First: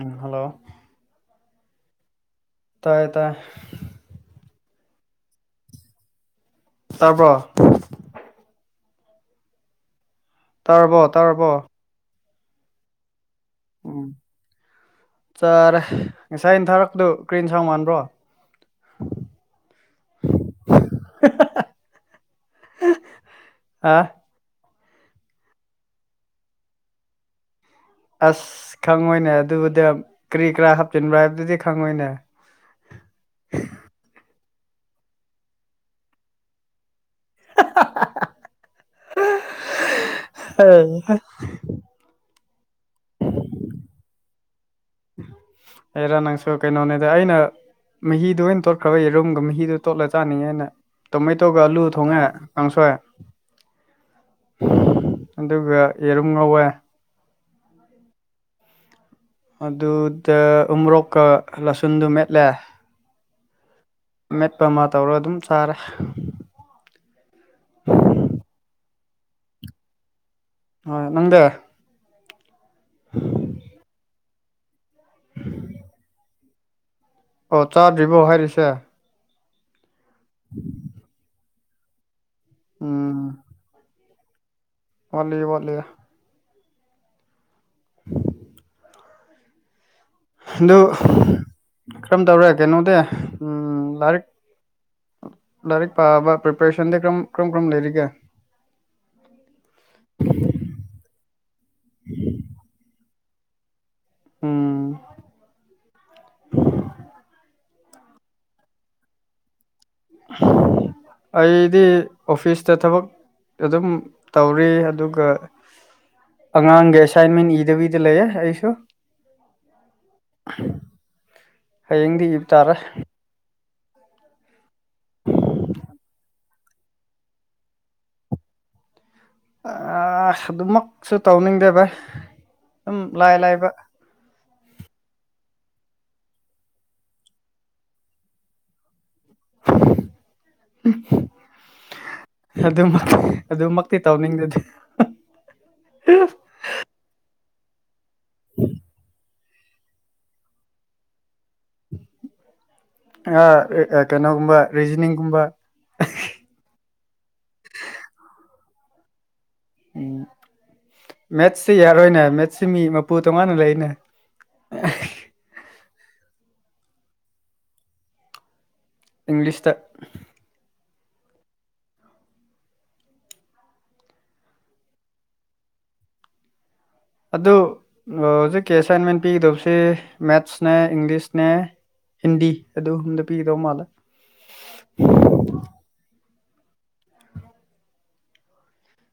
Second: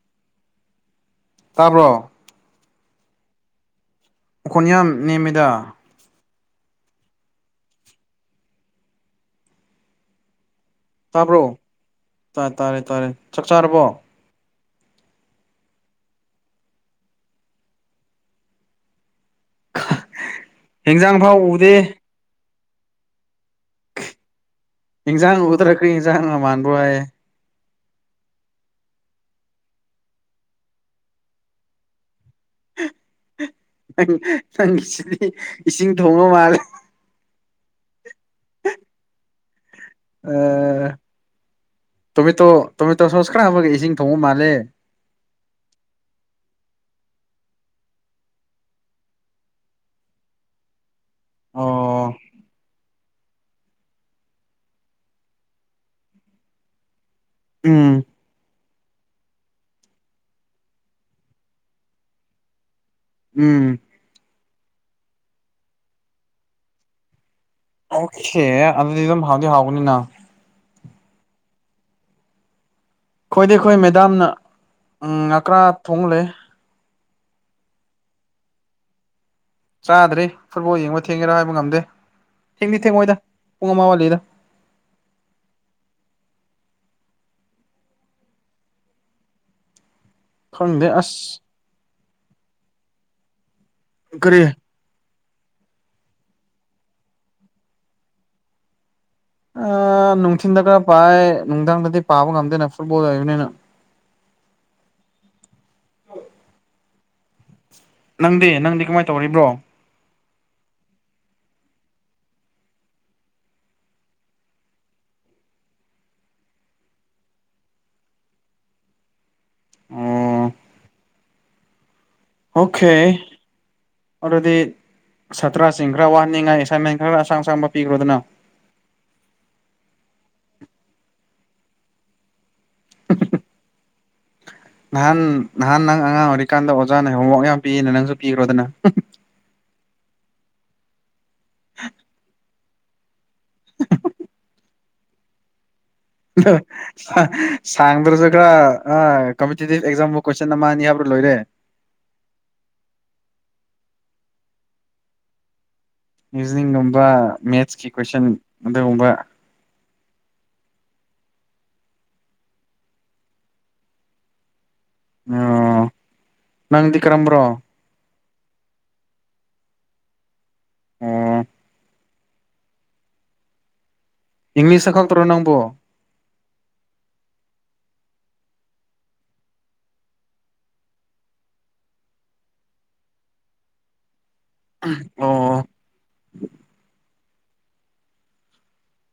ꯎꯝ hello ꯇꯥꯕ꯭ꯔꯣ ꯇꯥꯏ ꯇꯥꯏ ꯃꯈꯈꯣꯏꯅ ꯌꯥꯝ ꯅꯦꯝꯃꯦꯗ ꯇꯥꯔꯕ꯭ꯔꯣ ꯇꯥꯔꯕꯣ ꯇꯥꯔꯕꯣ ꯇꯥꯕ꯭ꯔꯣ ꯇꯥ ꯇꯥꯔꯦ ꯇꯥꯔꯦ ꯆꯥꯛ ꯆꯥꯔꯕꯣ ꯆꯔꯦ ꯉꯁꯥꯏꯩꯅ ꯊꯥꯔꯛꯄꯗꯣ ꯀ꯭ꯔꯤꯦꯟ ꯁꯥꯡ ꯃꯥꯟꯕ꯭ꯔꯣ ꯏꯟꯖꯥꯡ ꯐꯥꯎ ꯎꯗꯦ ꯑꯥ ꯏꯟꯁꯥꯡ ꯎꯊ꯭ꯔꯛꯈ ꯀꯩ ꯏꯟꯁꯥꯡꯒ ꯃꯥꯟꯕ ꯍꯥꯏꯌꯦꯦ ꯑꯁ ꯈꯪꯉꯣꯏꯅꯦ ꯑꯗꯨꯕꯨꯗ ꯀꯔꯤ ꯀꯔꯥ ꯍꯥꯞꯆꯤꯟꯕ꯭ꯔꯥ ꯍꯥꯏꯕꯗꯨꯗꯤ ꯈꯪꯉꯣꯏꯅꯦ ꯅꯪ ꯪ ꯅꯪꯁꯤꯗꯤ ꯏꯁꯤꯡ ꯊꯣꯡꯉ ꯃꯥꯜꯂꯦ ꯍꯥꯍꯥꯍꯥ ꯇꯣꯃꯦꯇꯣ ꯇꯣꯃꯦꯇꯣ ꯁꯣꯁ ꯈꯔ ꯍꯥꯞꯒ ꯏꯁꯤꯡ ꯊꯣꯡꯕ ꯃꯥꯜꯂꯦ ꯑꯦꯔ ꯅꯪꯁꯨ ꯀꯩꯅꯩꯅꯣꯅꯦꯗ ꯑꯩꯅ ꯃꯍꯤꯗꯨꯣ ꯑꯣꯏꯅ ꯇꯣꯠꯈ꯭ꯔꯕ ꯌꯦꯔꯨꯝꯒ ꯃꯍꯤꯗꯨꯣ ꯇꯣꯠꯂ ꯆꯥꯅꯤꯡꯉꯦꯅ ꯇꯣꯃꯦꯥꯏꯇꯧꯒ ꯑꯂꯨ ꯑꯣ ꯊꯣꯡꯉꯦ ꯀꯥꯡꯁꯣꯏ ꯑꯗꯨꯒ ꯌꯦꯔꯨꯝ ꯉꯧꯋꯦ ꯑꯎꯝ ꯑꯗꯨꯗ ꯎꯣꯔꯣꯛꯀ ꯂꯁꯨꯟꯗꯨ ꯃꯦꯠꯂꯦ ꯎꯝ ꯃꯦꯠꯄꯃꯥ ꯇꯧꯔꯒ ꯑꯗꯨꯝ ꯆꯥꯔꯦ ꯑꯣꯀꯦ ꯑꯗꯨꯗꯤ ꯑꯗꯨꯝ ꯍꯥꯎꯗꯤ ꯍꯥꯎꯒꯅꯤꯅ ꯍꯣꯏ ꯅꯪꯗꯦ ꯑꯩꯈꯣꯏꯗꯤ ꯑꯩꯈꯣꯏ ꯃꯦꯗꯥꯝꯅ ꯎꯝ ꯉꯀ꯭ꯔꯥ ꯊꯣꯡꯂꯦ ꯑꯣ ꯆꯥꯗꯔꯤ ꯕꯣ ꯍꯥꯏꯥꯏꯔꯤꯁꯦ ꯆꯥꯗ꯭ꯔꯦ ꯐꯨꯠꯕꯣꯜ ꯌꯦꯡꯕ ꯊꯦꯡꯉꯦꯔꯥ ꯍꯥꯏꯕ ꯉꯝꯗꯦ ꯊꯦꯡꯗꯤ ꯊꯦꯡꯃꯣꯏꯗ ꯄꯨꯡ ꯑꯃ ꯋꯥꯂꯤꯗ ꯋꯥꯂꯤ ꯋꯥꯂꯤꯌꯦ [inaudible] ꯈꯪꯗꯦ ꯑꯁ ꯀ꯭ꯔꯝꯇꯧꯔꯦ ꯀꯩꯅꯣꯗꯤ ꯎꯝ ꯂꯥꯏꯔꯤꯛ ꯀꯔꯤ ꯂꯥꯏꯔꯤꯛ ꯄꯥꯕ ꯄ꯭ꯔꯤꯄꯔꯦꯁꯟꯗꯤ ꯀ꯭ꯔꯝ ꯀ꯭ꯔꯝꯀ꯭ꯔꯝ ꯂꯩꯔꯤꯒꯦ ꯑꯥ ꯅꯨꯡꯊꯤꯟꯗ ꯈꯔ ꯄꯥꯏ ꯅꯨꯡꯗꯥꯡꯗꯗꯤ ꯄꯥꯕ ꯉꯝꯗꯦꯅ ꯐꯨꯠꯕꯣꯜ ꯂꯩꯕꯅꯤꯅ ꯎꯪꯝ ꯅꯪꯗꯤ ꯅꯪꯗꯤꯀꯃꯥꯏꯇꯧꯔꯤꯕ꯭ꯔꯣ ꯑꯩꯗꯤ ꯑꯣꯐꯤꯁꯇ ꯊꯕꯛ ꯑꯥꯗꯨꯝ ꯇꯧꯔꯤ ꯑꯗꯨꯒ ꯑꯉꯥꯡꯒꯤ ꯑꯦꯁꯥꯏꯟꯃꯦꯟ ꯏꯗꯕꯤꯗ ꯂꯩꯌꯦ ꯑꯩꯁꯨ ꯑꯣ INAUDIBLE ꯍꯌꯦꯡꯗꯤ ꯏꯕꯇꯥꯔꯦ ꯑꯣꯀꯦ ꯑꯗꯨꯗꯤ ꯁꯥꯇ꯭ꯔꯁꯤꯡ ꯈꯔ ꯋꯥꯍꯟꯅꯤꯡꯉꯥꯏ ꯑꯦꯁꯥꯏꯟꯃꯦꯟ ꯈꯔ ꯑꯁꯥꯡ- ꯑꯁꯥꯡꯕ ꯄꯤꯈ꯭ꯔꯣꯗꯅ INAUDIBLE ꯑꯥ ꯑꯗꯨꯃꯛꯁꯨ ꯇꯧꯅꯤꯡꯗꯦ ꯚꯥꯌ ꯑꯗꯨꯝ ꯂꯥꯏ -ꯂꯥꯏꯕ ꯅꯍꯥꯟ ꯅꯍꯥꯟ ꯅꯪ ꯑꯉꯥꯡ ꯑꯣꯏꯔꯤꯀꯥꯟꯗ ꯑꯣꯖꯥꯅ ꯍꯣꯝꯋꯥꯔꯛ ꯌꯥꯝ ꯄꯤꯌꯦꯅ ꯅꯪꯖꯨ ꯄꯤꯈ꯭ꯔꯣꯗꯅ INAUDIBLE ꯑꯗꯨꯝ- ꯑꯗꯨꯃꯛꯇꯤ ꯇꯧꯅꯤꯡꯗꯗꯤꯦ INAUDIBLE ꯁꯥꯡꯗ꯭ꯔꯁꯨ ꯈꯔ ꯑꯥ ꯀꯝꯄꯤꯇꯤꯇꯤꯚ ꯑꯦꯛꯖꯥꯝꯕꯨ ꯀꯣꯏꯁꯟ ꯑꯃ ꯑꯅꯤ ꯍꯥꯞꯂ ꯂꯣꯏꯔꯦ INAUDIBLE ꯑꯥ ꯔꯥ ꯀꯩꯅꯣꯒꯨꯝꯕ ꯔꯤꯖꯅꯤꯡꯒꯨꯝꯕ ꯔꯤꯖꯅꯤꯡꯒꯨꯝꯕꯥ ꯃꯦꯠꯁꯀꯤ ꯀꯣꯏꯁꯟ ꯑꯗꯨꯒꯨꯝꯕ ꯎꯪ ꯃꯦꯠꯁꯁꯤ ꯌꯥꯔꯣꯏꯅꯦ ꯃꯦꯠꯁꯁꯤ ꯃꯤꯃꯄꯨ ꯇꯣꯉꯥꯟꯅ ꯂꯩꯅꯦ ꯑꯩꯑꯣ ꯅꯪꯗꯤ ꯀ꯭ꯔꯝꯕ꯭ꯔꯣ ꯏꯪꯂꯤꯁꯇ ꯑꯣꯑꯥ ꯏꯪꯂꯤꯁꯇ ꯈꯛꯇ꯭ꯔ ꯅꯪꯕꯣ ꯑꯗꯨ ꯑꯥ ꯖꯤꯛꯀꯤ ꯑꯦꯁꯥꯏꯟꯃꯦꯟ ꯄꯤꯒꯗꯕꯁꯦ ꯃꯦꯠꯁꯅꯦ ꯏꯪꯂꯤꯁꯅꯦ ꯍꯤꯟꯗꯤ ꯑꯗꯨ ꯒꯨꯝꯗ ꯄꯤꯒꯗꯧ ꯃꯥꯜꯂꯦ ꯑꯣ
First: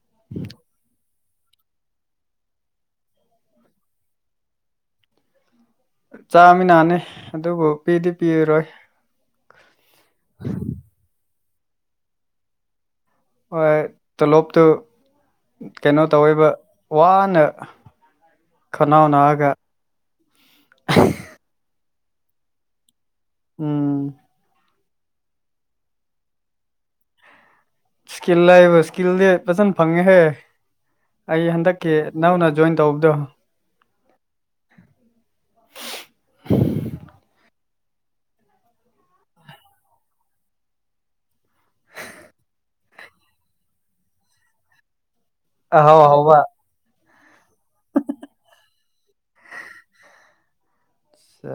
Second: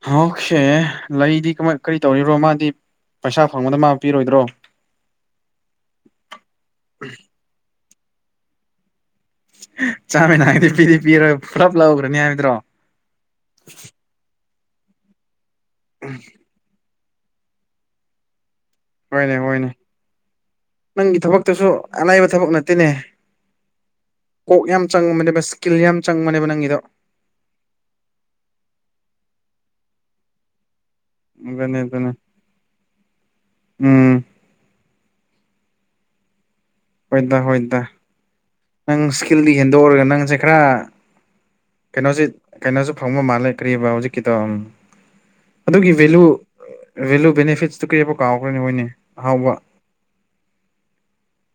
UNINTELLIGIBLE ꯂꯩꯑꯗꯤ ꯀꯃꯥꯢ ꯀꯔꯤ ꯇꯧꯔꯤꯔꯣ ꯃꯥꯗꯤ ꯄꯩꯁꯥ ꯐꯪꯕꯗ ꯃꯥ ꯄꯤꯔꯣꯏꯗ꯭ꯔꯣ ꯆꯥꯃꯤꯅꯥꯅꯤ ꯑꯗꯨꯕꯨ ꯄꯤꯗꯤ -ꯄꯤꯔꯣꯏ ꯆꯥꯃꯤꯟꯅꯒꯗꯤ ꯄꯤꯗꯤ ꯄꯤꯔꯣꯏ ꯄꯨꯂꯞ ꯂꯧꯒ꯭ꯔꯅꯤ ꯍꯥꯏꯕꯗꯨꯔꯣ ꯍꯣꯏ ꯇꯣꯂꯣꯞꯇꯨ ꯀꯩꯅꯣꯇꯧꯋꯦꯕ ꯋꯥꯅ ꯈꯅꯥꯎ ꯍꯣꯏꯅꯦ ꯅꯥꯑꯒ ꯍꯣꯏꯅꯦ ꯅꯪꯒꯤ ꯊꯕꯛꯇꯁꯨ ꯑꯂꯥꯏꯕ ꯊꯕꯛ ꯅꯠꯇꯦꯅꯦ ꯎꯪꯝ ꯀꯣꯛ ꯌꯥꯝ ꯆꯪꯕꯅꯦꯕ ꯏꯁꯀꯤꯜ ꯌꯥꯝ ꯆꯪꯕꯅꯦꯕꯥ ꯅꯪꯒꯤꯗꯣ ꯏꯁꯀꯤꯜ ꯍꯥꯢꯕ ꯏꯁꯀꯤꯜꯗꯤ ꯐꯖꯅ ꯐꯪꯉꯦꯍꯦ ꯑꯩ ꯑꯗꯨꯅꯦ ꯍꯟꯗꯛꯀꯤ ꯅꯧꯅꯥ ꯖꯣꯏꯟꯇꯧꯇꯧꯕꯗꯣ ꯎꯪ INAUDIBLE ꯍꯣꯏꯗ ꯍꯣꯏꯗ ꯅꯪ ꯏꯁꯀꯤꯜꯗꯤ ꯍꯦꯟꯗꯣꯛꯎꯔꯒ ꯅꯪꯖꯦ ꯈꯔ ꯀꯩꯅꯣꯖꯤ ꯀꯩꯅꯣꯖꯨ ꯐꯪꯕ ꯃꯥꯜꯂꯦ ꯀꯔꯤꯕ ꯍꯧꯖꯤꯛꯀꯤꯗꯣ ꯑꯗꯨꯒꯤ ꯑꯍꯧ ꯚꯦꯂꯨ ꯍꯧꯕ ꯚꯦꯂꯨ ꯕꯦꯅꯤꯐꯤꯠꯁꯇꯨ ꯀꯩꯑꯕ ꯀꯥꯎꯈ꯭ꯔꯅꯦ [unintelligible] ꯑꯍꯥꯎꯕ ꯁ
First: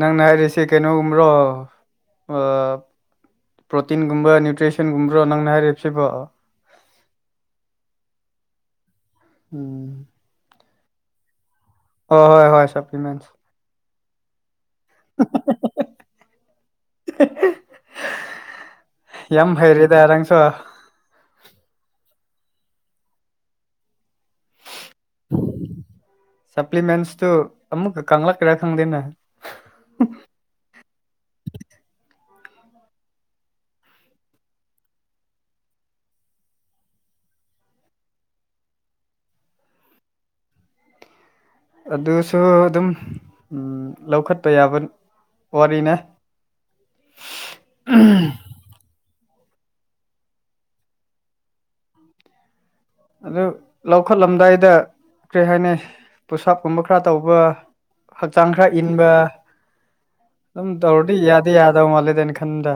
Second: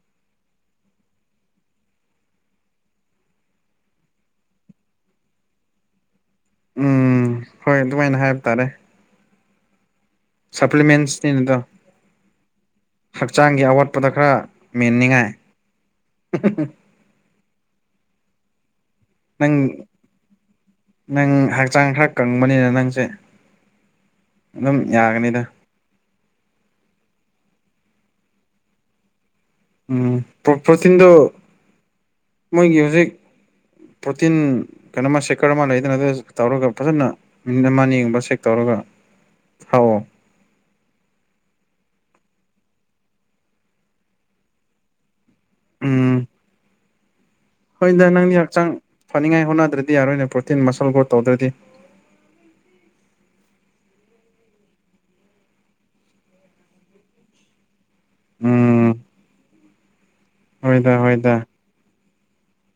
ꯅꯪꯅ ꯍꯥꯏꯔꯤꯁꯦ ꯀꯩꯅꯣꯒꯨꯝꯕ꯭ꯔꯣ ꯑ ꯄ꯭ꯔꯣꯇꯤꯟꯒꯨꯝꯕ ꯅ꯭ꯌꯨꯇ꯭ꯔꯤꯁꯟꯒꯨꯝꯕ꯭ꯔꯣ ꯅꯪꯅ ꯍꯥꯏꯔꯤꯞꯁꯤꯕꯣ ꯎꯝ ꯍꯣꯏ ꯑꯗꯨꯃꯥꯏꯅ ꯍꯥꯏꯕ ꯇꯥꯔꯦ ꯎꯝ ꯁꯄ꯭ꯂꯤꯃꯦꯟꯁꯅꯤ ꯅꯗꯣ ꯑꯣ ꯍꯣꯏ ꯍꯣꯏ ꯁ꯭ꯞꯄꯂꯤꯃꯦꯟꯁ ꯄꯗ ꯈ꯭ꯔ ꯃꯦꯟꯅꯤꯡꯉꯥꯏ ꯌꯥꯝ ꯅꯪ ꯍꯩꯔꯦꯗ ꯅꯪꯁꯨ ꯅꯪ ꯍꯥ ꯆꯥꯡ ꯈ꯭ꯔ ꯀꯪꯕꯅꯤꯅ ꯅꯪꯁꯦ ꯑꯗꯨꯝ ꯌꯥꯒꯅꯤꯗ ꯁꯄ꯭ꯂꯤꯃꯦꯟꯁꯇꯨ ꯑꯃꯨꯛꯀ ꯀꯪꯂꯪꯛ ꯀ꯭ꯔ ꯈꯪꯗꯦꯅꯦ ꯎꯝ ꯄ꯭ꯔꯣ ꯄ꯭ꯔꯣꯇꯤꯟꯗ ꯃꯣꯏꯒꯤ ꯍꯨꯖꯤꯛ ꯄ꯭ꯔꯣꯇꯤꯟ ꯀꯅꯣꯃ ꯁꯦꯛꯀ꯭ꯔ ꯑꯃ ꯂꯩꯗꯅ ꯑꯗꯨ ꯇꯧꯔꯒ ꯐꯖꯟꯅ ꯃꯤꯅꯤꯠ ꯑꯃꯅꯤ ꯒꯨꯝꯕ ꯁꯦꯛ ꯇꯧꯔ [unintelligible] ꯑꯗꯨꯁꯨ ꯑꯗꯨꯝ ꯎꯝ ꯂꯧꯈꯠꯄ ꯌꯥꯕ ꯋꯥꯔꯤꯅꯦ ꯎꯝ ꯍꯣꯏꯗ ꯅꯪꯗꯤ ꯍꯛꯆꯥꯡ ꯐꯅꯤꯉꯥꯏ ꯍꯣꯠꯅꯗ꯭ꯔꯗꯤ ꯌꯥꯔꯣꯏꯅ ꯄ꯭ꯔꯣꯇꯤꯟ ꯃꯁꯜ ꯒ꯭ꯔꯣ ꯇꯧꯗ꯭ꯔꯗꯤ ꯑꯗꯨ ꯂꯧꯈꯠꯂꯝꯗꯥꯏꯗ ꯀ꯭ꯔꯤ ꯍꯥꯏꯅꯤ ꯄꯨꯠꯁꯞꯀꯨꯝꯕ ꯈꯔ ꯇꯧꯕ ꯍꯛꯆꯥꯡ ꯈꯔ ꯎꯝ ꯏꯟꯕ ꯑꯗꯨꯝ ꯍꯣꯏꯗ ꯇꯧꯔꯗꯤ ꯍꯣꯏꯗ ꯌꯥꯗꯤ ꯌꯥꯗꯕ ꯃꯥꯂꯦꯗ ꯑꯩꯟ ꯈꯟꯕꯗ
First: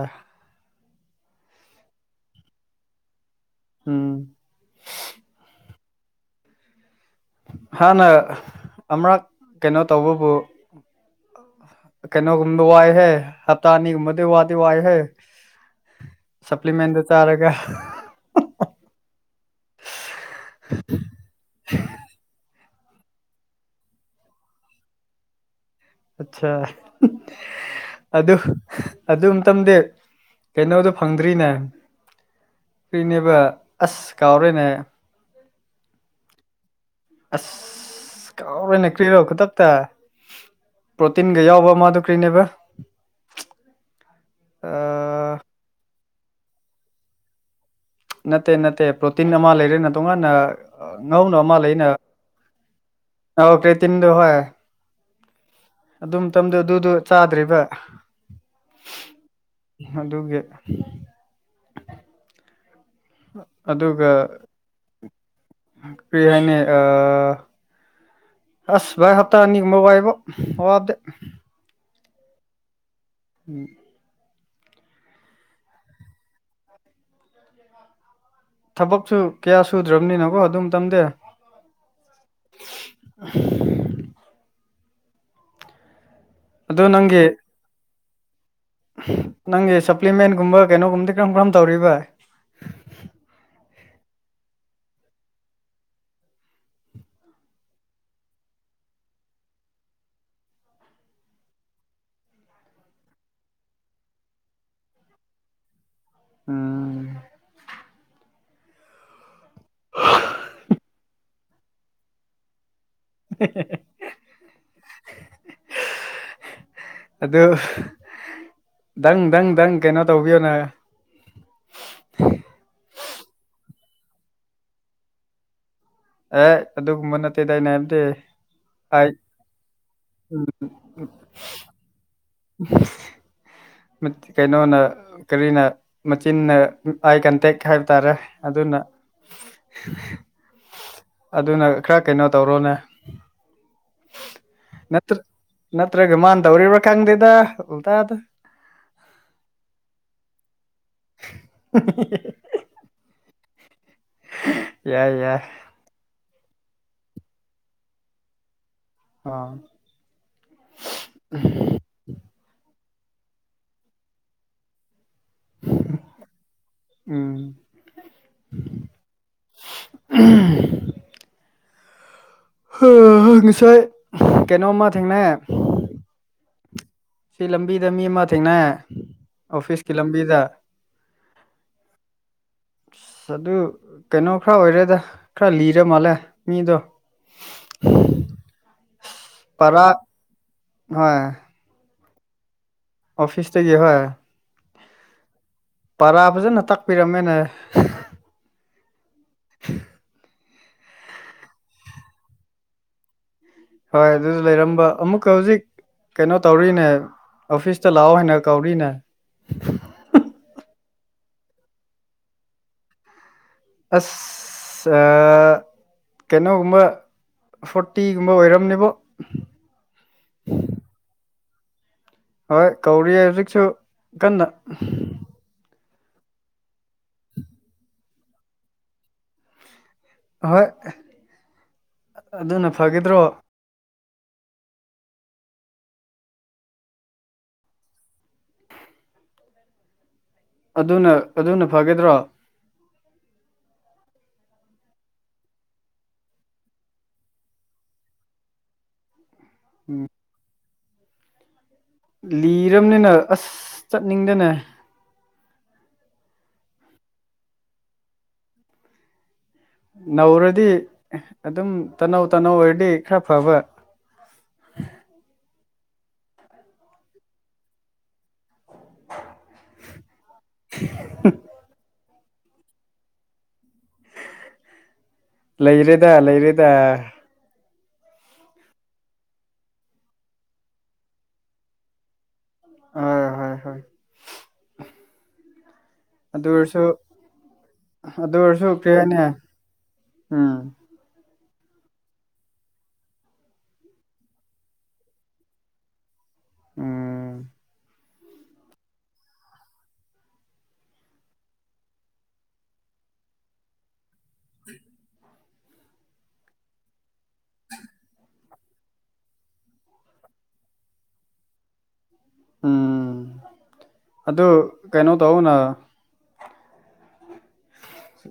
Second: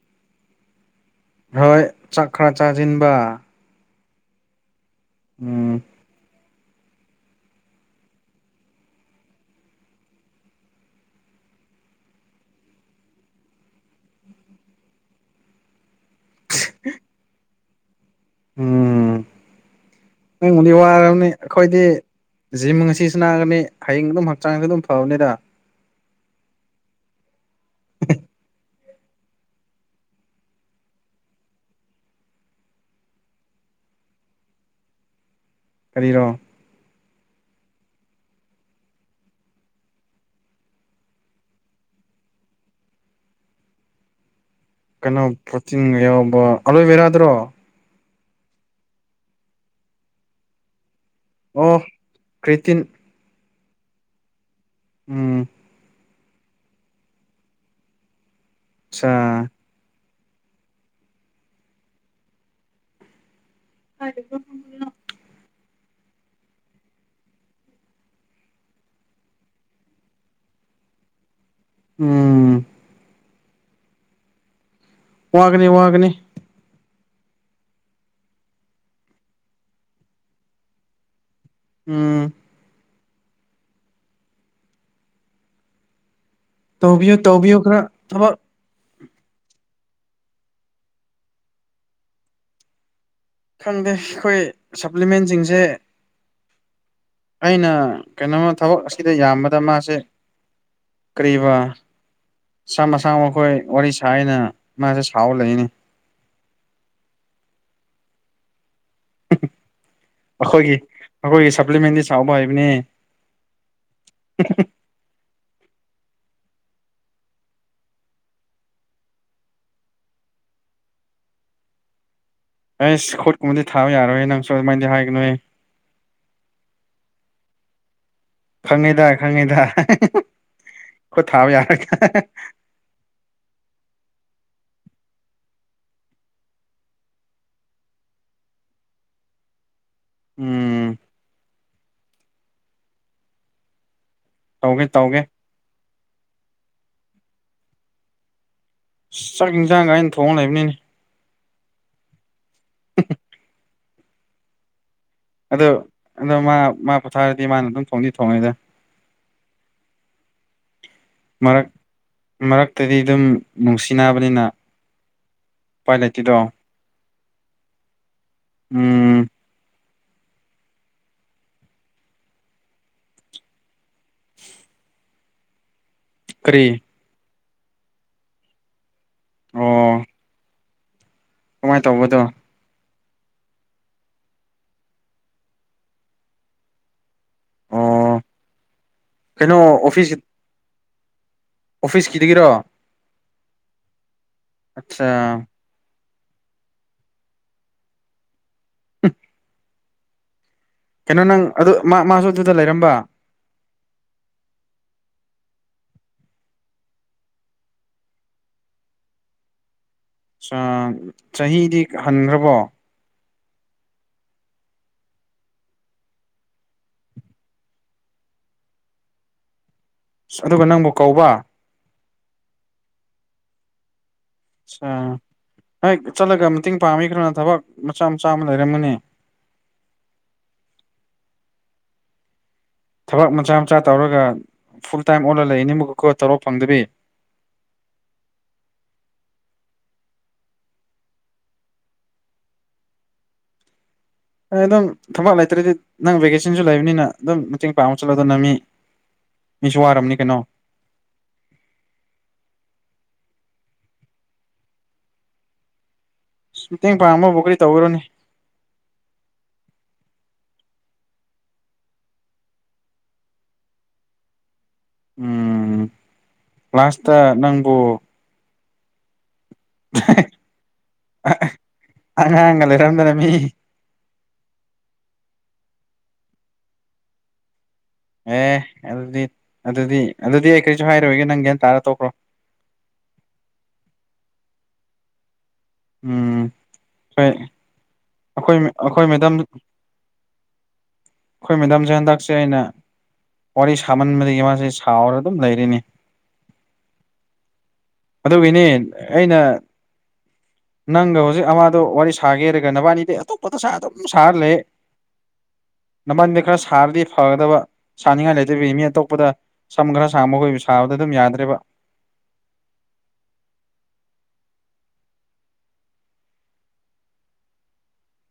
ꯍꯣꯏ ꯆꯥꯛ ꯈꯔ ꯆꯥꯖꯤꯟꯕ ꯎꯝ ꯎꯝ ꯍꯥꯟꯅ ꯑꯃꯔꯛ ꯀꯩꯅꯣ ꯇꯧꯕꯕꯨ ꯀꯩꯅꯣꯒꯨꯝꯕ ꯋꯥꯏꯍꯦ ꯍꯞꯇꯥ ꯑꯅꯤꯒꯨꯝꯕꯗꯨ ꯋꯥꯗꯤ ꯋꯥꯏꯍꯦ ꯁꯄ꯭ꯂꯤꯃꯦꯟꯠ ꯗꯣ ꯆꯥꯔꯒ ꯎꯝ ꯅꯪꯕꯨꯗꯤ ꯋꯥꯔꯝꯅꯤ ꯑꯈꯣꯏꯗꯤ ꯖꯤꯝ ꯉꯁꯤ ꯁꯥꯅꯒꯅꯤ ꯍꯌꯦꯡ ꯑꯗꯨꯝ ꯍꯛꯆꯥꯡꯁꯨ ꯑꯗꯨꯝ ꯐꯕꯅꯤꯗ ꯑꯠꯁꯥ ꯑꯗꯨ ꯑꯗꯨꯇꯝꯗꯤ ꯀꯩꯅꯣꯗꯣ ꯐꯪꯗ꯭ꯔꯤꯅꯦ ꯐꯔꯤꯅꯦꯕ ꯑꯁ ꯀꯥꯎꯔꯦꯅꯦ ꯀꯔꯤꯔꯣ ꯑꯁ ꯀꯥꯎꯋꯦꯅꯦ ꯀ꯭ꯔꯤꯔꯣ ꯈꯨꯇꯛꯇ ꯄ꯭ꯔꯣꯇꯤꯟꯒ ꯌꯥꯎꯕ ꯑꯃꯗꯨ ꯀꯔꯤꯅꯦꯕ ꯀꯩꯅꯣ ꯄ꯭ꯔꯣꯇꯤꯟꯒ ꯌꯥꯎꯕ ꯑꯂꯣꯏꯕꯦꯔꯥꯗꯨꯔꯣ ꯅꯠꯇꯦ ꯅꯠꯇꯦ ꯄ꯭ꯔꯣꯇꯤꯟ ꯑꯃ ꯂꯩꯔꯦꯅꯦ ꯇꯣꯡꯉꯥꯟꯅ ꯉꯧꯅ ꯑꯃ ꯑꯣ ꯂꯩꯅ ꯀ꯭ꯔꯦꯇꯤꯟ ꯑꯥ ꯀ꯭ꯔꯦꯇꯤꯟꯗꯣ ꯍꯣꯏ ꯎꯝ ꯑꯗꯨꯝ ꯇꯝꯗ ꯑꯗꯨꯗꯣ ꯆꯥꯗ꯭ꯔꯤꯕ ꯑꯆꯥ ꯑꯗꯨꯒꯤ ꯑꯗꯨꯒ ꯀ꯭ꯔꯤ ꯍꯥꯏꯅꯤ ꯑ ꯑꯣꯁ ꯚꯥꯏ ꯍꯞꯇꯥꯅꯤꯒꯨꯝꯕ ꯋꯥꯢꯕꯣ ꯋꯥꯕꯗꯤ ꯎ ꯪꯎꯪ INAUDIBLE ꯋꯥꯒꯅꯤꯋꯥꯒꯅꯤ ꯊꯕꯛꯁꯨ ꯀꯌꯥ ꯁꯨꯗ꯭ꯔꯕꯅꯤꯅꯀꯣ ꯑꯗꯨ ꯃꯇꯝꯗꯤ ꯎꯪ INAUDIBLE ꯑꯗꯣ ꯇꯧꯕꯤꯌꯨ ꯅꯪꯒꯤ ꯇꯧꯕꯤꯌꯨ ꯈ꯭ꯔ ꯊꯕꯛ ꯅꯪꯒꯤ ꯁꯄ꯭ꯂꯤꯃꯦꯟꯒꯨꯝꯕ-ꯀꯩꯅꯣꯒꯨꯝꯕꯗꯤ ꯀꯔꯝ ꯀꯔꯝ ꯇꯧꯔꯤꯕ ꯈꯪꯗꯦ ꯑꯩꯈꯣꯏ ꯁꯄ꯭ꯂꯤꯃꯦꯟꯁꯤꯡꯖꯦ ꯑꯩꯅ ꯀꯩꯅꯣꯃ ꯊꯕꯛ ꯑꯁꯤꯗ ꯌꯥꯝꯕꯗ ꯃꯥꯁꯦ ꯀꯔꯤꯕꯥ ꯃꯁꯥ ꯃꯁꯥ ꯃꯈꯈꯣꯏ ꯋꯥꯔꯤ ꯁꯥꯏꯅ ꯃꯥꯁꯦ ꯁꯥꯎꯔ ꯂꯩꯅꯦ ꯑꯪ ꯑꯩꯈꯣꯏꯒꯤ ꯑꯩꯈꯣꯏꯒꯤ ꯁꯄ꯭ꯂꯤꯃꯦꯟꯗꯤ ꯁꯥꯎꯕ ꯍꯩꯕꯅꯤ INAUDIBLE INAUDIBLE ꯑꯗꯨ ꯗꯪ ꯗꯪ ꯗꯪ ꯀꯩꯅꯣ ꯇꯧꯕꯤꯌꯣꯅ ꯑꯩꯁ ꯈꯨꯠꯀꯨꯝꯕꯗꯤ ꯊꯥꯕ ꯌꯥꯔꯣꯏ ꯅꯪꯁꯨ ꯑꯗꯨꯃꯥꯏꯅꯗꯤ ꯍꯥꯏꯒꯅꯨꯍꯦ ꯑꯦ ꯑꯗꯨꯒꯨꯝꯕ ꯅꯠꯇꯦꯗꯥ ꯑꯩꯅ ꯍꯥꯏꯕꯗꯤ ꯈꯪꯉꯤꯗꯥ ꯑꯥꯏ ꯈꯪꯉꯤꯗꯥ ꯈꯨꯠꯊꯥꯕ ꯌꯥꯔꯒ INAUDIBLE ꯀꯩꯅꯣꯅ- ꯀꯔꯤꯅ ꯃꯆꯤꯟꯅ ꯑꯥꯏ ꯀꯟꯇꯦꯛ ꯈꯔ ꯇꯧꯔꯦ ꯑꯗꯨꯅ INAUDIBLE ꯑꯗꯨꯅ ꯈ꯭ꯔ ꯀꯩꯅꯣ ꯇꯧꯔꯣꯅꯦ ꯇꯧꯒꯦ ꯅꯠꯇ꯭ꯔ ꯇꯧꯒꯦ -ꯅꯠꯇ꯭ꯔꯒꯥ ꯃꯥꯅ ꯇꯧꯔꯤꯕ꯭ꯔꯥ ꯈꯪꯗꯦꯗꯥ ꯎꯜꯇꯥꯗ ꯆꯥꯛ-ꯏꯟꯖꯥꯡꯒ ꯑꯩꯅ ꯊꯣꯡꯉꯥ ꯂꯩꯕꯅꯤꯅꯦ UNINTELLIGIBLE UNINTELLIGIBLE ꯌꯥꯏꯌꯥꯏ ꯑꯗꯣ ꯃꯥ ꯃꯥ ꯄꯣꯊꯥꯔꯗꯤ ꯃꯥꯅ ꯑꯗꯨꯝ ꯊꯣꯡꯗꯤ ꯊꯣꯡꯉꯦꯗ ꯑꯥꯑꯪ ꯃꯔꯛ- ꯃꯔꯛꯇꯗꯤ ꯗꯨꯝ ꯅꯨꯡꯁꯤꯅꯕꯅꯤꯅ ꯎꯄꯥꯏ ꯂꯩꯇꯦꯗꯣ ꯎꯝ ꯎꯝ UNINTELLIGIBLE ꯍꯨꯋꯍꯩ ꯉꯁꯥꯢ ꯀꯩꯅꯣꯃꯥ ꯊꯦꯡꯅꯩ ꯀꯔꯤ ꯁꯤ ꯂꯝꯕꯤꯗ ꯃꯤ ꯑꯃ ꯊꯦꯡꯅꯩꯑꯦ ꯑꯣꯐꯤꯁꯀꯤ ꯂꯝꯕꯤꯗ ꯀꯃꯥꯏ ꯇꯧꯕꯗꯣ ꯑꯥꯁ ꯑꯗꯨ ꯀꯩꯅꯣ ꯈꯔ ꯑꯣꯏꯔꯦꯗ-ꯈꯔ ꯂꯤꯔ ꯃꯥꯜꯂꯦ ꯃꯤꯗꯣ ꯑꯣꯑꯣ ꯀꯩꯅꯣ ꯑꯣꯐꯤꯁ ꯍꯣꯏꯑꯦ ꯑꯣꯐꯤꯁꯀꯤꯗꯒꯤꯔꯣ ꯑꯣꯐꯤꯁꯇꯒꯤ ꯍꯣꯏ ꯑꯁꯆꯥ ꯄꯔꯥ ꯐꯖꯅ ꯇꯥꯛꯄꯤꯔꯝꯃꯦꯅꯦ [unintelligible] ꯀꯩꯅꯣ ꯅꯪ ꯑꯗꯨ ꯃꯥ ꯃꯥꯁꯨ ꯑꯗꯨꯗ ꯂꯩꯔꯝꯕ ꯍꯣꯏ ꯑꯗꯨꯁꯨ ꯂꯩꯔꯝꯕ ꯑꯃꯨꯛꯀ ꯍꯧꯖꯤꯛ ꯀꯩꯅꯣ ꯇꯧꯔꯤꯅꯦ ꯑꯣꯐꯤꯁꯇ ꯂꯥꯛꯑꯣ ꯍꯥꯏꯅ ꯀꯧꯔꯤꯅꯦ ꯆꯍꯤꯗꯤ ꯍꯟꯈ꯭ꯔꯕꯣ ꯑꯁ ꯑ ꯀꯩꯅꯣꯒꯨꯝꯕ ꯐꯣꯔꯇꯤꯒꯨꯝꯕ ꯑꯣꯏꯔꯝꯅꯦꯕꯣ ꯑꯁ ꯑꯗꯨꯒ ꯅꯪꯕꯨ ꯀꯧꯕ ꯍꯣꯏ ꯀꯧꯔꯤꯌꯦ ꯍꯧꯖꯤꯛꯁꯨ ꯀꯟꯅ ꯑ ꯍꯦꯛ ꯆꯠꯂꯒ ꯃꯇꯦꯡ ꯄꯥꯡꯕꯤ ꯈ꯭ꯔꯣꯅ ꯊꯕꯛ ꯃꯆꯥ ꯃꯆꯥ ꯑꯃ ꯂꯩꯔꯝꯒꯅꯤ ꯍꯣꯏ ꯑꯗꯨꯅ ꯐꯒꯗ꯭ꯔꯣ ꯊꯕꯛ ꯃꯆꯥ ꯃꯆꯥ ꯇꯧꯔꯒ ꯐꯨꯜ ꯇꯥꯏꯝ ꯑꯣꯜꯂꯒ ꯂꯩꯅꯤ ꯃꯨꯛꯀ ꯀꯣ ꯇꯣꯂꯣꯞ ꯐꯪꯗꯕꯤ [inaudible] ꯑꯗꯨꯅ ꯑꯗꯨꯅ ꯐꯒꯗ꯭ꯔꯣ ꯍꯣꯏ ꯑꯗꯨꯝ ꯊꯕꯛ ꯂꯩꯇ꯭ꯔꯗꯤ ꯅꯪ ꯚꯦꯀꯦꯁꯟꯁꯨ ꯂꯩꯕꯅꯤꯅ ꯑꯗꯨꯝ ꯃꯇꯦꯡ ꯄꯥꯡꯕ ꯆꯠꯂꯣ ꯗ ꯅꯃꯤ ꯃꯤꯁꯨ ꯋꯥꯔꯝꯅꯤ ꯀꯩꯅꯣ ꯂꯤꯔꯕꯅꯤꯅ ꯑꯁ ꯆꯠꯅꯤꯡꯗꯦꯅꯦ ꯃꯇꯦꯡ ꯄꯥꯡꯕꯕꯨ ꯀꯔꯤ ꯇꯧꯔꯨꯔꯅꯤ ꯅꯧꯔꯗꯤ ꯑꯗꯨꯝ ꯇꯅꯧ ꯇꯅꯧ ꯑꯣꯏꯔꯗꯤ ꯈꯔ ꯐꯕ ꯎꯝ ꯂꯥꯁꯇ ꯅꯪꯕꯨ [unintelligible] ꯑꯉꯥꯡꯒ ꯂꯩꯔꯝꯗꯅ ꯃꯤ ꯂꯩꯔꯦꯗ ꯂꯩꯔꯦꯗ ꯑꯦ ꯑꯗꯨꯗꯤ ꯑꯗꯨꯗꯤ ꯑꯗꯨꯗꯤ ꯑꯩ ꯀꯔꯤꯁꯨ ꯍꯥꯏꯔꯣꯏꯒꯦ ꯅꯪ ꯒ꯭ꯌꯥꯟ ꯇꯥꯔꯥ ꯇꯣꯛꯈ꯭ꯔꯣ ꯑ ꯍꯣꯏ ꯍꯣꯏ ꯑꯗꯨ ꯎꯝ ꯑꯣꯏꯔꯁꯨ ꯍꯣꯏ ꯑꯗꯨ ꯑꯈꯣꯏ ꯑꯣꯏꯔꯁꯨ ꯀꯩ ꯑꯈꯣꯏ ꯍꯥꯏꯅꯤ ꯃꯦꯗꯥꯝ ꯎꯝ ꯑꯈꯣꯏ ꯃꯦꯗꯥꯝꯁꯦ ꯍꯟꯗꯛꯁꯦ ꯑꯩꯅ ꯋꯥꯔꯤ ꯁꯥꯃꯟꯕꯗꯒꯤ ꯃꯥꯁꯦ ꯁꯥꯎꯔ ꯑꯗꯨꯝ ꯂꯩꯔꯦꯅꯦ ꯎꯝ ꯑꯗꯨꯒꯤꯅꯦ ꯑꯩꯅ ꯅꯪꯒ ꯍꯧꯖꯤꯛ ꯑꯃꯗꯣ ꯋꯥꯔꯤ ꯁꯥꯒꯦꯔꯒ ꯅꯕꯥꯅꯤꯗꯤ ꯑꯇꯣꯞꯄꯗ ꯁꯥ ꯑꯗꯨꯝ ꯁꯥꯔ ꯂꯩ [inaudible] ꯅꯕꯥꯟꯅꯤꯗ ꯈꯔ ꯁꯥꯔꯗꯤ ꯐꯒꯗꯕ ꯁꯥꯅꯤꯡꯉꯥꯏ ꯂꯩꯇꯕꯩ ꯃꯤ ꯑꯇꯣꯞꯄꯗ ꯁꯝ ꯈꯔ ꯁꯥꯡꯕ ꯃꯈꯣꯏ ꯁꯥꯕꯗ ꯑꯗꯨꯝ ꯌꯥꯗ꯭ꯔꯦꯕ ꯎꯝ ꯑꯗꯨ ꯀꯩꯅꯣ ꯇꯧꯅ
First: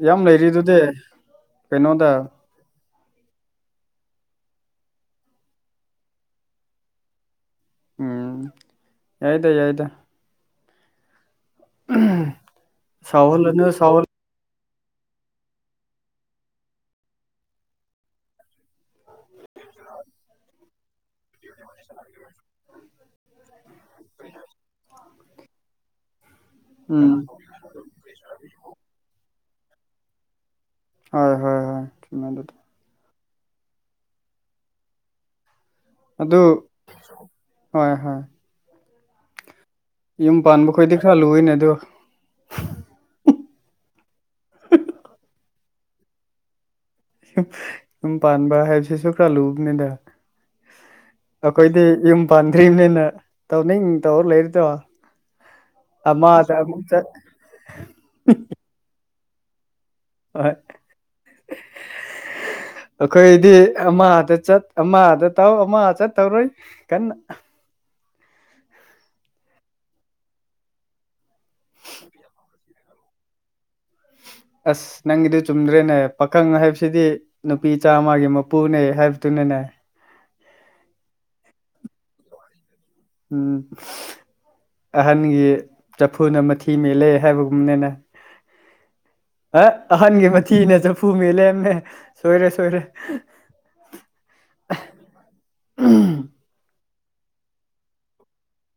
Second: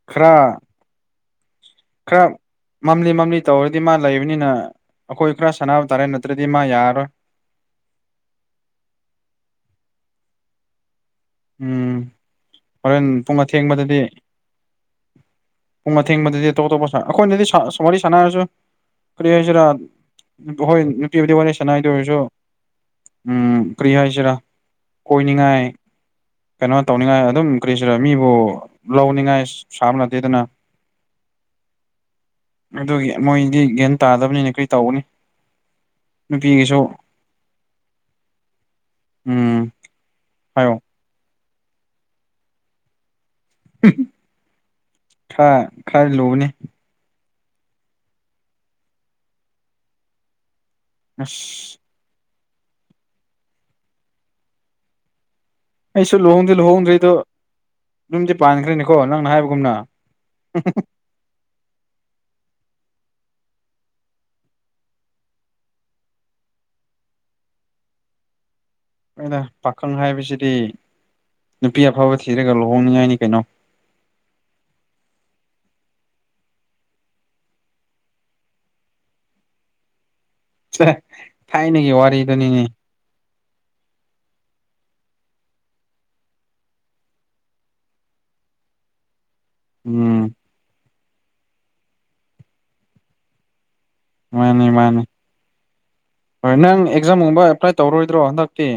ꯌꯥꯝ ꯈꯔ ꯂꯩꯔꯤꯗꯨꯗꯤ ꯀꯩꯅꯣꯗ ꯈꯔ ꯃꯝꯂꯤ ꯃꯝꯂꯤ ꯇꯧꯔꯗꯤ ꯃꯥ ꯂꯩꯕꯅꯤꯅ ꯑꯈꯣꯏ ꯈꯔ ꯁꯥꯟꯅꯕ ꯇꯥꯔꯦ ꯅꯠꯇ꯭ꯔꯗꯤ ꯃꯥ ꯌꯥꯔꯔꯣꯏ ꯎꯝ ꯌꯥꯏꯗ ꯌꯥꯏꯗ ꯎꯝ ꯍꯣꯔꯦꯟ ꯄꯨꯡ ꯁꯥꯎꯍꯜꯂꯅꯨ ꯑꯊꯦꯡꯕꯗꯗꯤ ꯁꯥꯎꯍꯜ ꯄꯨꯡ ꯑꯊꯦꯡꯕꯗꯗꯤ ꯑꯇꯣꯞ ꯑꯇꯣꯞꯄ ꯁ ꯑꯩꯈꯣꯏꯅꯗꯤ ꯁ ꯋꯥꯔꯤ ꯁꯥꯟꯅꯔꯁꯨ ꯀꯔꯤ ꯍꯥꯏꯁꯤꯔ ꯍꯣꯏ ꯅꯨꯄꯤꯕꯨꯗꯤ ꯋꯥꯔꯤ ꯁꯥꯅꯥꯏ ꯑꯗꯨ ꯑꯣꯏꯔꯁꯨ ꯎꯝ ꯀꯔꯤ ꯍꯥꯏꯁꯤꯔ ꯀꯣꯏꯅꯤꯡꯉꯥꯏ ꯀꯩꯅꯣ ꯎꯝ ꯇꯧꯅꯤꯡꯉꯥꯏ ꯑꯗꯨꯝ ꯀꯔꯤ ꯍꯥꯏꯁꯤꯔ ꯃꯤꯕꯨ ꯂꯧꯅꯤꯡꯉꯥꯏ ꯁꯥꯕ ꯅꯠꯇꯦꯗꯅ ꯍꯣꯏ ꯍꯣꯏ ꯍꯣꯏ ꯆꯨꯝꯃꯦ ꯑꯗꯨꯗꯤ ꯑꯗꯨꯒꯤ ꯃꯣꯏꯗꯤ ꯒ꯭ꯌꯥꯟ ꯇꯥꯗꯕꯅꯤꯅ ꯀꯔꯤ ꯇꯧꯒꯅꯤ ꯑꯗꯨ ꯅꯨꯄꯤꯒꯤꯁꯨ ꯍꯣꯏ ꯍꯣꯏ ꯎꯝ ꯌꯨꯝ ꯄꯥꯟꯕ ꯍꯥꯏꯌꯣ ꯈꯣꯏꯗꯤ ꯈꯔ ꯂꯨꯏꯅꯦ ꯑꯗꯨ ꯍꯤꯍꯤꯍꯤ ꯈꯔ ꯈꯔ ꯂꯨꯕꯅꯤ ꯌꯨꯝ ꯄꯥꯟꯕ ꯍꯥꯏꯕꯁꯤꯁꯨ ꯈꯔ ꯂꯨꯕꯅꯤꯗ ꯑꯁ ꯑꯩꯈꯣꯏꯗꯤ ꯌꯨꯝ ꯄꯥꯟꯗ꯭ꯔꯤꯕꯔꯤꯕꯅꯤꯅ ꯇꯧꯅꯤꯡ ꯇꯧꯔ ꯂꯩꯔꯤꯗꯣ ꯑꯩꯁꯨ ꯑꯃꯗ ꯂꯨꯍꯣꯡꯗꯦ ꯑꯃꯨꯛ ꯆꯠ ꯂꯨꯍꯣꯡꯗ꯭ꯔꯤꯗꯣ ꯌꯨꯝꯗꯤ ꯄꯥꯟꯈ꯭ꯔꯦꯅꯦꯀꯣ ꯅꯪꯅ ꯍꯥꯏꯕꯒꯨꯝꯅ ꯍꯣꯏ ꯑꯩꯈꯣꯏꯗꯤ ꯑꯃꯗ ꯆꯠ ꯑꯃ ꯑꯗ ꯇꯥꯎ ꯑꯃ ꯆꯠꯇꯧꯔꯣꯏ ꯀꯟꯅ ꯑꯩꯅ ꯄꯥꯈꯪ ꯍꯥꯏꯕꯁꯤꯗꯤ ꯅꯨꯄꯤ ꯑꯐꯕ ꯊꯤꯔꯒ ꯂ ꯍꯣꯅꯤꯡꯉꯥꯏꯅꯤ ꯀꯩꯅꯣ ꯑꯁ ꯅꯪꯒꯤꯗꯨ ꯆꯨꯝꯗ꯭ꯔꯦꯅꯦ ꯄꯥꯈꯪ ꯍꯥꯏꯕꯁꯤꯗꯤ ꯅꯨꯄꯤ ꯆꯥꯃꯒꯤ ꯃꯄꯨꯅꯦ ꯍꯥꯏꯕꯗꯨꯅꯅꯦ [unintelligible] ꯁꯦꯁ ꯊꯥꯏꯅꯒꯤ ꯋꯥꯔꯤꯗꯨꯅꯤꯅꯦ ꯎꯝ ꯑꯍꯟꯒꯤ ꯆꯐꯨꯅ ꯃꯊꯤ ꯃꯦꯜꯂꯦ ꯍꯥꯏꯕꯒꯨꯝꯕꯅꯤꯅꯦ [inaudible] ꯍꯦꯠ ꯎꯝ ꯑꯍꯥꯟꯒꯤ ꯃꯊꯤꯅ ꯆꯐꯨ ꯃꯦꯂꯦꯃꯦ ꯁꯣꯏꯔꯦ ꯁꯣꯏꯔꯦ ꯃꯥꯅꯤ ꯃꯥꯅꯤ ꯎꯝ ꯍꯣꯏ ꯅꯪ ꯑꯦꯛꯖꯥꯝꯒꯨꯝꯕ ꯑꯦꯄ꯭ꯂꯥꯏ ꯇꯧꯔꯣꯏꯗ꯭ꯔꯣ ꯍꯟꯗꯛꯇꯤ